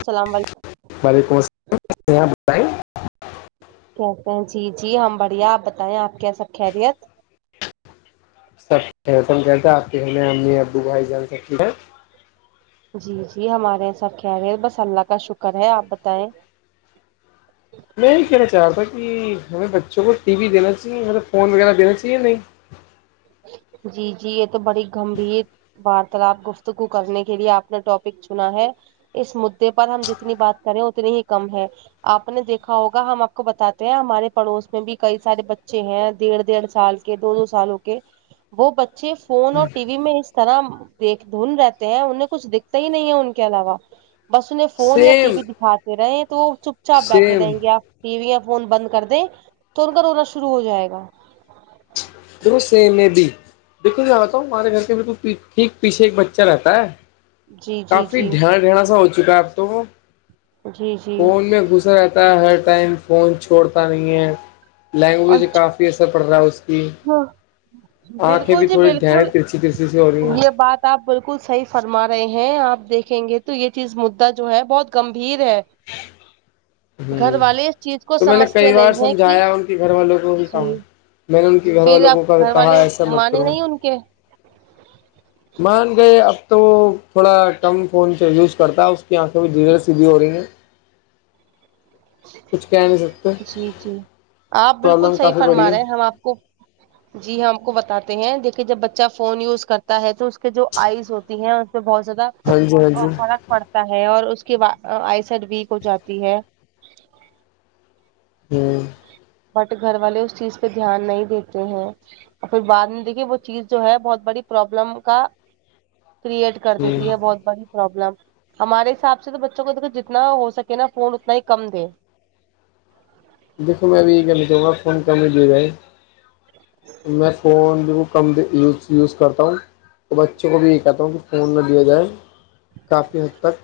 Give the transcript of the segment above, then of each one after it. السلام علیکم وعلیکم السلاماں بتائی [unintelligible] [unintelligible] کہتے ہیں جی جی ہم بڑھیا آپ بتائیں آپ کیسا خیریت سب تم کہتے آپ کے ہمیں امی ابو بھائی جان سکتی ہیں جی جی ہمارے یہاں سب خیال ہے بس اللہ کا شکر ہے آپ بتائیں میں یہ کہنا چاہ رہا تھا کہ ہمیں بچوں کو ٹی وی دینا چاہیے مطلب فون وغیرہ دینا چاہیے نہیں جی جی یہ تو بڑی گمبھیر وارتالپ گفتگو کرنے کے لیے آپ نے ٹاپک چنا ہے اس مدے پر ہم جتنی بات کریں اتنی ہی کم ہے آپ نے دیکھا ہوگا ہم آپ کو بتاتے ہیں ہمارے پڑوس میں بھی کئی سارے بچے ہیں ڈیڑھ ڈیڑھ سال سے دو دو سالوں کے وہ بچے فون اور ٹی وی میں اس طرح دیکھ دھن رہتے ہیں انہیں کچھ دکھتا ہی نہیں ہے ان کے علاوہ بس انہیں فون یا ٹی سیم وی دکھاتے رہے تو وہ چپ چاپ بیٹھے سیم رہیں گے آپ ٹی وی یا فون بند کر دیں تو ان کا رونا شروع ہو جائے گا دوسرے میں بھی دیکھی جاہ رہتا ہوں ہمارے گھر کے بھی تو ٹھیک پیھے ایک بچہ رہتا ہے جی جی کافی جی ڈھیان ڈھنا سا ہو چکا ہے اب تو جی جی فون میں گھسا رہتا ہے ہر ٹائم فون چھوڑتا نہیں ہے لینگویج اچھا کافی اثر پڑ رہا ہے اس کی آنکھیں بالکل بھی جی تھوڑی ڈھریں بالکل ترچ ترسی سے ہو رہی ہیں یہ بات آپ بالکل صحیح فرما رہے ہیں آپ دیکھیں گے تو یہ چیز مدعا جو ہے بہت گمبھیر ہے [inaudible] گھر ہوں والے اس چیز کو تو میں نے سمجھتے کئی بار نہیں ہے کہ سمجھایا ان کے گھر والوں کو بھی جی کہا میں نے ان کے گھر پھر والوں آپ کو گھر کہا والے ایسا مت مان کرو نہیں ان کے مان گئے اب تو وہ تھوڑا کٹم فون سے یوز کرتا ہے اس کی آنکھیں میں ڈیزر سیدھی ہو رہی ہیں کچھ کہہ نہیں سکتے جی جی آپ بالکل پرابلم صحی کافی بڑی فرما ہے رہے ہیں ہم آپ کو جی جی ہم کو بتاتے ہیں دیکھیے جب بچہ فون یوز کرتا ہے تو اس کے جو آئز ہوتی ہے اس پہ بہت زیادہ ہاں جی ہاں اور فرق پڑتا ہے اور اس کے بع آئیسڈ ویک ہو جاتی ہے [inaudible] ہوں بٹ گھر والے اس چیز پہ دھیان نہیں دیتے ہیں اور پھر بعد میں دیکھیے وہ چیز جو ہے بہت بڑی پروابلم کا کریئٹ کر دیتی ہ ہے بہت بڑی پرابلم ہمارے حساب سے تو بچوں کو دیکھو جتنا ہو سکے نا فون اتنا ہی کم دے دیکو میں ابھی یہ کہنا چاہوں گا فون کام رہا ہے میں فون جو کم یوز یوز کرتا ہوں تو بچوں کو بھی یہ کہتا ہوں کہ فون نہ دیا جائے کافی حد تک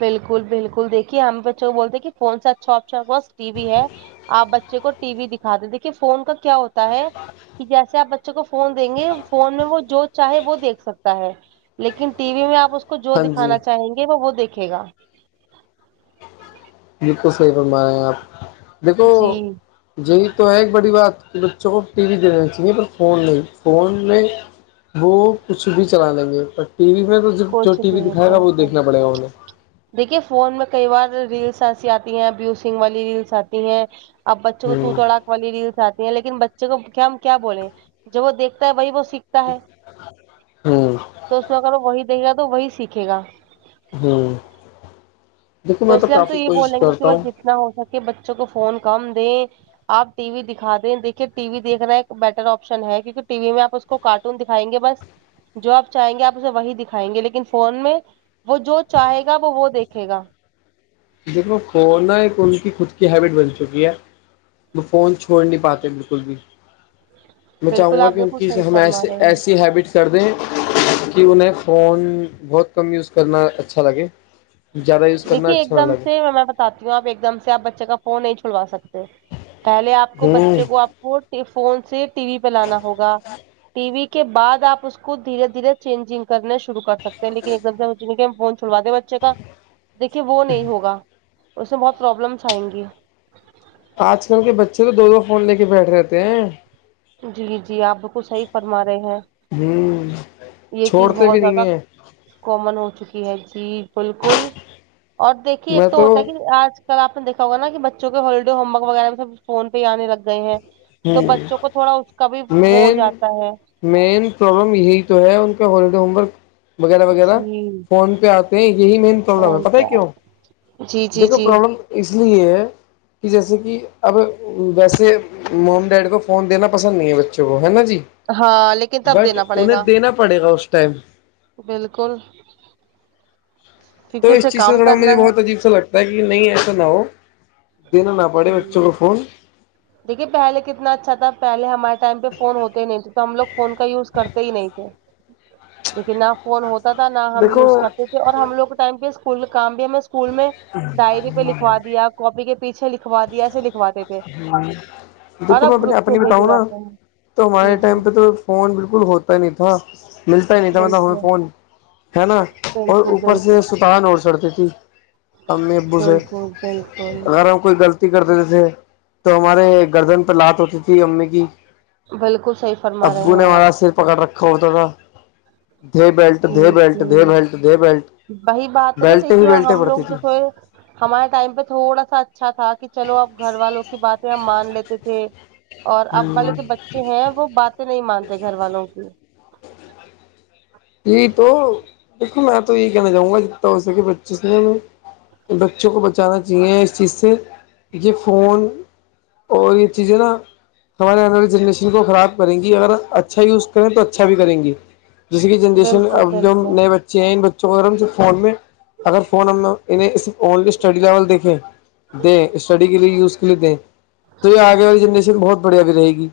بالکل بالکل دیکے ہم بچوں بولتے ہیں کہ فون سے اچھا اچھا بس ٹی وی ہے آپ بچے کو ٹی وی دکھا دیں دیکھیے فون کا کیا ہوتا ہے کہ جیسے آپ بچوں کو فون دیں گے فون میں وہ جو چاہے وہ دیکھ سکتا ہے لیکن ٹی وی میں آپ اس کو جو ہاں جی دکھانا چاہیں گے وہ وہ دیکھے گا بالکل صحیح فرمایا ہے آپ دیکھو جی جی تو ہے ایک بڑی بات کہ بچوں کو ٹی وی دینا چاہیے پر فون نہیں فون میں وہ کچھ بھی چلا لیں گے ٹی وی میں تو جو کچھ ٹی وی دیر دکھائے گا وہ تک دیکھنا پڑے گا انہیں دیکھیے فون میں کئی بار ریلس ایسی آتی ہیں بوسنگ والی ریلس آتی ہیں اب بچوں کو توو توڑاک والی ریلس آتی ہیں لیکن بچے کو کیا ہم کیا بولے جب وہ دیکتا ہے وہی وہ سیکھتا ہے ہ ہ تو اس میں اگر وہی دیکے گا تو وہی سیکھے گا ہوں دیکھو میں تو کافی کوشش کرتا ہوں نہ ہو سکے بچوں کو فون کم دے آپ ٹی وی دکھا دیں دیکھیے ٹی وی دیکھنا ایک بیٹر آپشن ہے کیہ ٹی وی میں آپ اس کو کارٹون دکھائیں گے بس جو آپ چاہیں گے آپ اسے وہی دکھائیں گے لیکن فون میں وہ جو چاہے گا وہ وہ دیکھے گا دیکھو کنا ایک ان کی خود کی ہیبٹ بن چکی ہے میں فون چھوڑ نہیں پاتے بالکل بھی میں چاہوں بالکل گا آپ کہ ان بالکل کی صحیح ہم فرما ایے رہے ہیں ایسی ہیبٹس کر دیں کہ انہیں فون بہت کم یوز کرنا اچھا لگے زیادہ یوز کرنا دیکھیے ایک نہ دم لگے سے میں بتاتی ہوں آپ ایک دم سے آپ بچے کا فون نہیں چھلوا سکتے پہلے آپ کو ہوں بچے کو آپ کو فون سے ٹی وی پہ لانا ہوگا ٹی وی کے بعد آپ اس کو دھیرے دھیرے چینجنگ کرنے شرو کر سکتے ہیں لیکن ایک دم سے ج ہم فون چھوڑو دیں بچے کا دیکھیے وہ نہیں ہوگا اس میں بہت پرابلمس آئیں گی آج کل کے بچے تو دو دو فون لے کے بیٹھ رہےتے ہیں جی جی آپ صحیح فرما رہے ہیں ہوں یہ چیز چھوڑتے بھی بہت زیادہ نہیں ہیں کومن ہو چکی ہے جی بالکل اور دیکھیے ایک تو ہوتا ہے کہ آج سل آپ دیکھا ہوگا کہ بچوں کے ہالیڈے ہومورک وغیرہ میں سب فون پہ آنے لگ گئے ہیں تو ہوں بچوں کو تھوڑا اس کا بھی وہ مین جاتا ہے مین پرابلم یہی تو ہے ان کا ہالیڈے ہوم ورک وغیرہ وغیرہ جی فون پہ آتے ہیں یہی مین پرابلم ہے فون پت پہ ہے آ- کیوں جی جی دیکھو جی پرابلم اس لیے ہے کہ جیسے کہ اب ویسے ممی ڈیڈی کو فون دینا پسند نہیں ہے بچوں کو ہے نا جی ہاں لیکن تب بٹ دینا پڑے انہیں گا دینا پڑے گا اس ٹائم بالکل تو کیونکہ اس اسے چیز سے کام تھوڑا مجھے کرنا ہے بہت عیب سے لگتا کہ نہیں ایسا نہ ہو دینا نہ پڑے بچوں کو ہوں فون دیکھیے پہلے کتنا اچھا تھا پہلے ہمارے ٹائم پہ فون ہوتے ہی نہیں تھے تو ہم لوگ فون کا یوز کرتے ہی نہیں تھے لیکن نہ فون ہوتا تھا نہ ہم یوز دیکھو کرتے تھے اور ہم لوگ ٹائم پہ اسکول کام بھی ہمیں اسکول میں ڈائری پہ لکھوا دیا کاپی کے پیچھے لکھوا دیا ایسے لکھواتے تھے اور دیکھو میں اب اپ گروپ اپنی بھیجے بتاؤں نا جاتے ہیں تو جی ہمارے جی ٹائم پہ تو فون بالکل ہوتا ہی نہیں تھا ملتا ہی نہیں تھا مطلب ہمیں بالکل فون ہے نا اور بالکل اوپر سے بالکل ستان اور چڑھتی تھی ہم نے ابو سے بالکل ہے بالکل ا کوئی غلطی کر دیتے تھے تو ہمارے گردن پہ لات ہوتی تھی امی کی بالکل صحیح فرما ابو رہے نے ہیں آپ ہمارا سر پکڑ رکھا ہو تھڑا دے بیلٹ جی دے بیلٹ جی دے بیلٹ دے بیلٹ وہی بات ہے نا بیلٹ ہی دیکھیے بیلٹیں ہم پڑتی لوگ تھی جو تھے ہمارے ٹائم پہ تھوڑا سا اچھا تھا کہ چلو اب گھر والوں کی باتیں ہم مان لیتے تھے اور اب والے جو بچے ہیں وہ باتیں نہیں مانتے گھر والوں کی یہی تو دیکھو میں تو یہی کہنا چاہوں گا جتنا ہو کہ بچیس نے بچوں کو بچانا چاہیے اس چیز سےھ فون اور یہ چیزیں نا ہمارے آی جنریشن کو خراب کریں گی اگر اچھا یوز کریں تو اچھا بھی کریں گی جس کی جنریشن بالکل اب جو ہم بالکل نئے بچے ہیں ان بچوں کو اگر ہم ص فون میں اگر فون ہم انہیں صرف اونلی اسٹڈی لیول دیکھیں دیں اسٹڈی کے لیے یوز کے لیتے ہیں تو یہ آگے والی جنریشن بہت بڑھیا بھی رہے گی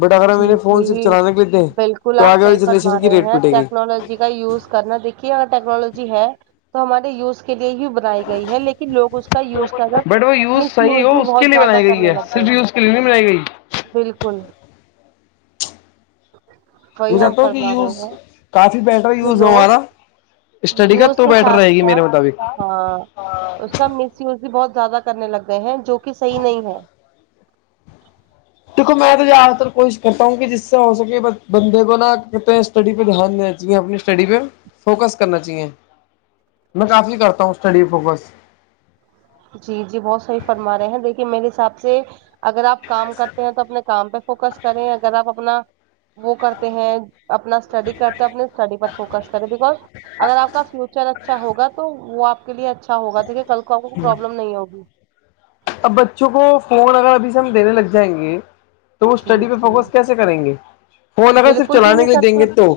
بٹ اگر ہم جی انیریں فون صرف جی چلانے کے لیےتےے بالکل تو آپ آگے والی صحیح فرما جنریشن کی ریٹ رہے ہیں پٹے گی ٹیکنالوجی کا یوز کرنا دیکھیے اگر ٹیکنالوجی ہے تو ہمارے یوز کے لیے ہی بنائی گئی ہے لیکن لوگ اس کو کا یوز کر بٹ وہ مس صحیح یوز ہو بھی اس بہت کے لیے زیادہ بنائی گئی کرنے ہے لگ گئے صرف ہیں یوز کے لیے نہیں بنائی گئی بالکل وہی میں ہم چاہتا ہوں کہ فرما رہے یوز ہیں کافی بیٹر کہ یوز ہو لو ہمارا اسٹڈی کا یوز تو کے بیٹر ساتھ رہے گی میرے ساتھ مطابق ہاں اس کا مس وز بھی بہت زیادہ کرنے لگ گئے ہیں جو کہ صحی نہیں ہے دیکھو میں تو زیادہ تر کوشش کرتا ہوں کہ جس سے ہو سکے بندے کو نا کہتے اسٹڈی پہ دھیان دینا چاہیے اپنی اسٹڈی پہ فوکس کرنا چاہیے میں کافی کرتا ہوں اسٹڈی فوکس جی جی بہت صحی فرما رہے ہیں دیکھیے میرے حساب سے اگر آپ کام کرتے ہیں تو اپنے کام پہ فوکس کریں اگر آپ اپنا وہ کرتے ہیں اپنا اسٹڈی کرتے اپنے اسٹڈی پر فوکس کرے بیکز اگر آپ کا فیوچر اچھا ہوگا تو وہ آپ کے لیے اچھا ہوگ دیکھیے کل کو آپ کو پرابلم نہیں ہوگی اب بچوں کو فون اگر ابھی سے ہم دینے لگ جائیں گے تو وہ جی اسٹڈی پہ جی فوکس کیسے کریں گے فون اگر صرف بالکل بھی چلانے نہیں کے لیے دیں کرتے گے تو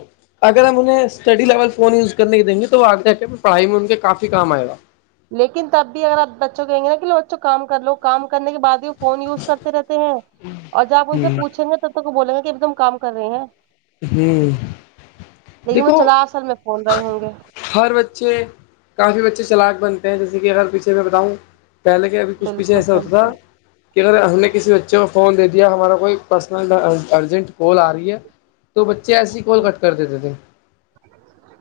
اگر ہم انہیں اسٹڈی لیول فون یوز کرنے کی دیں گے تو وہ آگے پڑھائی میں ان کے کافی کام آئے گا لیکن تب بھی اگر آپ بچوں کو کہیں گے ن کہ لو بچوں کام کر لو کام کرنے کے بعد ہی فون یوز کرتے رہتے ہیں اور جب آ ان سے پوچھیں گے تب تو کو بولیں گے کہ اب تم کام کر رہے ہیں ہوں لیکن وہ دیکھو چلا اصل میں فون رہے ہوں گے ہر بچے کافی بچے چلاق بنتے ہیں جیسے کہ اگر پیچھے میں بتاؤں پہلے کے ابھی کچھ پیچھے بالکل ایسا ہوتا تھا بالکل کہ اگر ہم نے کسی بچے کو فون دے دیا ہمارا کوئی پرسنل ارجنٹ کال آ رہی ہے تو بچے ایسی ہی کال کٹ کر دیتے تھے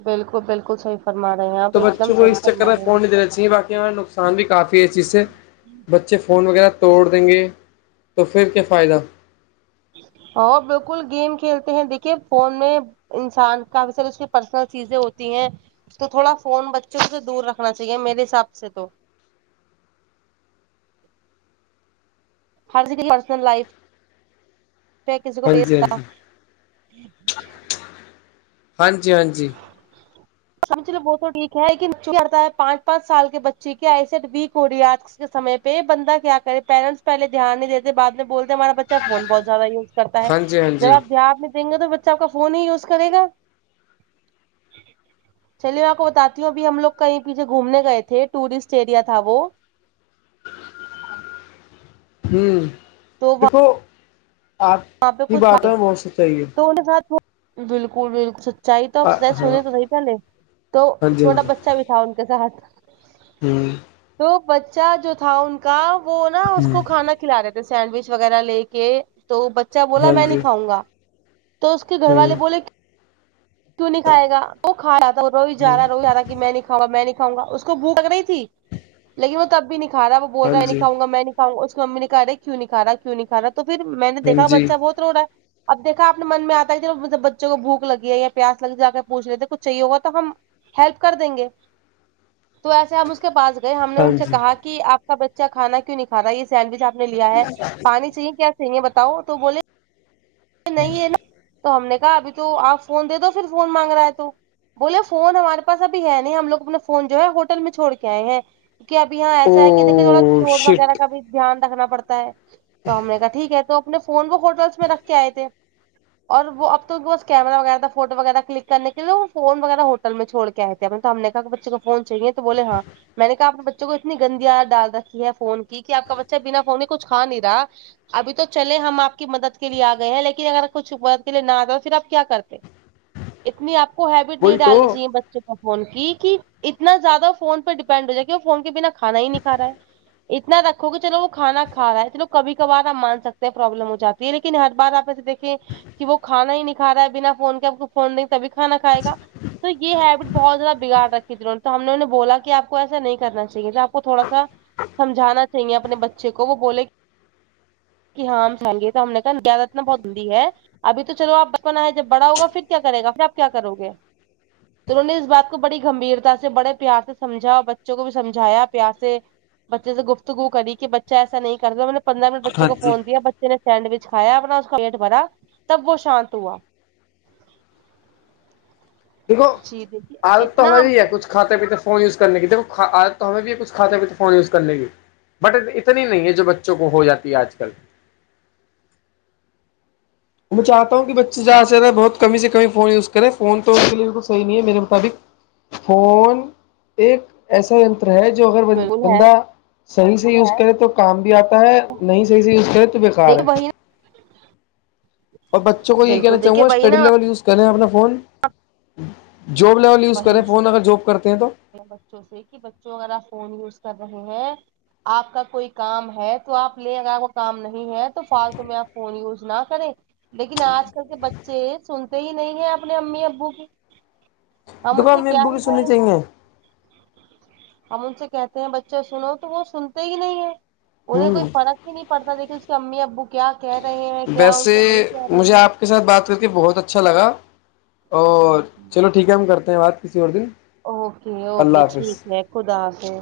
بالکل بالکل صحیح فرما رہے ہیں آپ ایک دم صحی فرما رہے ہیں اسسی باقی ہمیں نقصان بھی کافی ہے اس چیز سے بچے فون وغیرہ توڑ دیں گے تو پھر کیا فائدہ ہ بالکل گیم کھیلتے ہیں دیکھیے فون میں انسان کافی ساریے اس کی پرسنل چیزیں ہوتی ہیں تو تھوڑا فون بچوں سے دور رکھنا چاہیے میرے حساب سے تو ہر کسی کی پرسنل لائف کسی کو ہاں جی بھیچتا ہاں جی ہاں جی ہم چلو وہ تو ٹھیک ہے لیکن چ کرڑتا ہے پانچ پانچ سال کے بچے کیا ایسے ووریات کےمے پہ بندہ کیا کرے پیرنٹس پہلے دھیان نہیں دیتے بع میں بولتے ہمارا بچہ فون بہت زیادہ یوز کرتا ہے ہاں جی ہاں جی ہاں جی جب آپ دھیان میں دیں گے تو بچہ آپ کا فون ہی یوز کرے گا چلیے میں آپ کو بتاتی ہوں ابھی ہم لوگ کہیں پیچھے گھومنے گئے تھے ٹورسٹ ایریا تھا وہ ہوں تو تو آپ وہاں پہ کی کچھ بات ہے مو ست چاہیے [inaudible] بالکل بالکل سچائی تو اپ ہاں س ہاں سونے تو نہیں پہلے تو جی ہاں چھوٹا بچہ بھی تھا جسا ہھ ہوں تو بچہ جو تھا ان کا وہ نا اس ہوں کو کھانا کھلا رہے تھے سینڈوچ وغیرہ لے کے تو بچہ بولا ہاں میں جی نہیں کاؤں گا تو اس کے گھر ہوں والے بول کیوں نہیں کائے گ وہ کا جا رو جا ہ رہا رو ج رہا کہ میں نہیں کا میں نہیں کاؤں گا اس کو بوک لگ رہی تھی لیکن وہ تب بھی نہیں کا رہا وہ بول ہاں رہا ہے نہیں جی کاؤ گا میں نے اس کی ممی نے کہاے کہ کیوں نہیں کا کیوں نہیں کھا تو پھر میں نے ہاں دیکا جی بچہ بہت ا اب دیکھا اپنے من میں آتا ہے بچوں کو بوک لگی ہے پیاس لگ جا کے پوچھ لیتے کچھ چاہیے ہوگا تو ہم ہیلپ کر دیں گے تو ایسے ہم اس کے پاس گئے ہم نے ہاں ان سے جی کہا کہ آپ کا بچہ کانا کیوں نہیں کھا رہا یہ سینڈوچ آپ لیا ہے پانی چاہیے کیا چاہیے بتاؤ تو بولے نہیں ہے نا تو ہم نے کہا ابھی تو آپ فون دے دو پھر فون مانگ رہا ہے تو بولے فون ہمارے پاس ابھی ہے نہیں ہم لگ اپنا فون جو ہے ہوٹل میں چھڑ کے آئے ہیں کی اب یہاں ایسا ہے کہ دیکے تھوڑا او چور وغیرہ شٹ کا بھی دھیان رکھنا پڑتا ہے تو ہم نے کہا ٹھیک ہے تو اپنے فون وہ ہوٹلس میں رکھ کے آئے تھے اور وہ اب تو بس کیما وغیرہ فوٹو وغیرہ کلک کرنے کے لیے فون وغیرہ ہو میں چھوڑ کےئے ہیںط تو ہم نے کہ بچے کا فون چاہیے تو بولے ہاں میں نے کہا اپنے بچوں کو اتنی گندی ڈال رکھی ہے فون کی کہ آ کا بچہ بنا فون کچھ کا نہیں رہا ابھی تو چلے ہم آپ کی مدد کے لیے آ گئے ہیں لیکن اگر کچھ ورد کے لیے نہ آتا تو پھر آپ کیا کرتے اتنی آپ کو ہیبٹ نہیں وہی تو ڈالنی چاہیے بچے کو فون کی اتنا زیادہ فون پہ ڈیپینڈ ہو جائے کہ وہ فون کے بنا کھانا ہی نہیں کا رہا ہے اتنا رکھو کہ چلو وہ کھانا کا رہا ہے چلو کبھی کبار آپ مان سکتے ہیں پرابلم ہو جاتا لیکن ہر بار آپ ایسے دیکھے کہ وہ کانا ہی نہیں کا رہا ہے بنا فون کے آپ کو تبھی کھانا کھائے گا تو یہ ہیبٹ بہت زیادہ بگاڑ رکھی تھیہوں تو ہم نے انہیں بولا کہ آ کو ایسا نہیں کرنا چاہیے آپ کو تھوڑا سا سمجھ جانا چاہیے اپنے بچے کو وہ بولے کہ ہماں ہم سگی سامنے کا زیادت نہ بہت ہی ہے ابھی تو چلو آپ بچپنا ہے جب بڑا ہوگا پھر کیا کرے گا پھر آپ کیا کرو گے تو انہوں نے اس بات کو بڑی گمبھیرتا سے بڑے پیار سے سمجھا اور بچوں کو بھی سمجایا پیار سے بچے سے گفتگو کری بچا ایسا نہیں کرتا مطب پندرہ منٹ بچوں ہاں کو جی فون دیا بچے نے سینڈوچ کایا اپنا اس کا پٹ بھر تب وہ شانت ہوا دیکھو جی دیکھیے عادت تو اتنا ہے ہم ہی ہے کو کچھ فون یوزنے کی جب تو ہمیں بھی کھ کھاے بھی تھے فون یوز کرنے کی بٹ اتنی نہیں ہے جو بچوں کو ہو جاتی ہے آج کل میں چاہتا ہوں کہ بچےہاں سےرے بہت کمی سے کمی فون یوز کریں فون تو ان کےے بالکل صحی نہیں ہے میرے مطابق فون ایک ایسا ہے جو اگر بول ہے بندہ صحیح سے یوز کرے تو کام بھی آتا ہے نہیں صحیح سے یوز کرے تو بےیکار دیک ہے وہی اور بچوں نا کو یہی کہنا بالکل چاہوں گا دیکھیے وہی اسٹڈی نا لیول یوز کریں اپنا فون جاب لیول یوز وہی کریں فون چیز اگر جاب کرتے ہیں تو بچوں سے کہ بچوں اگر آپ فون یوز کر رہے ہیں آپ کا کوئی کام ہے تو آپ لیں اگرپ کو کام نہیں ہے تو فالتو میں آپ فون یوز نہ کریں لیکن آج کل کے بچے سنتے ہی نہیں ہیں اپنے امی ابو کو ہم ان سے دکان میں کیا ابو کی ہی سننی بولے چاہیے ہم ان سے کہتے ہیں بچے سنو تو وہ سنتے ہی نہیں ہے انہیں کوئی ہ فرق ہی نہیں پڑتا دیک کہ اس کے امی ابو کیا کہہ رہے ہیں کیا ان ویسے سے نہیں کہہ رہے مجھے ہیں آپ کے ساتھ بات کر کے بہت اچھا لگا اور چلو ٹھیک ہے ہم کرتے ہیں بات کسی اور دن اوکے اللہ اوکے ٹھیک حافظ ہے خد آ کے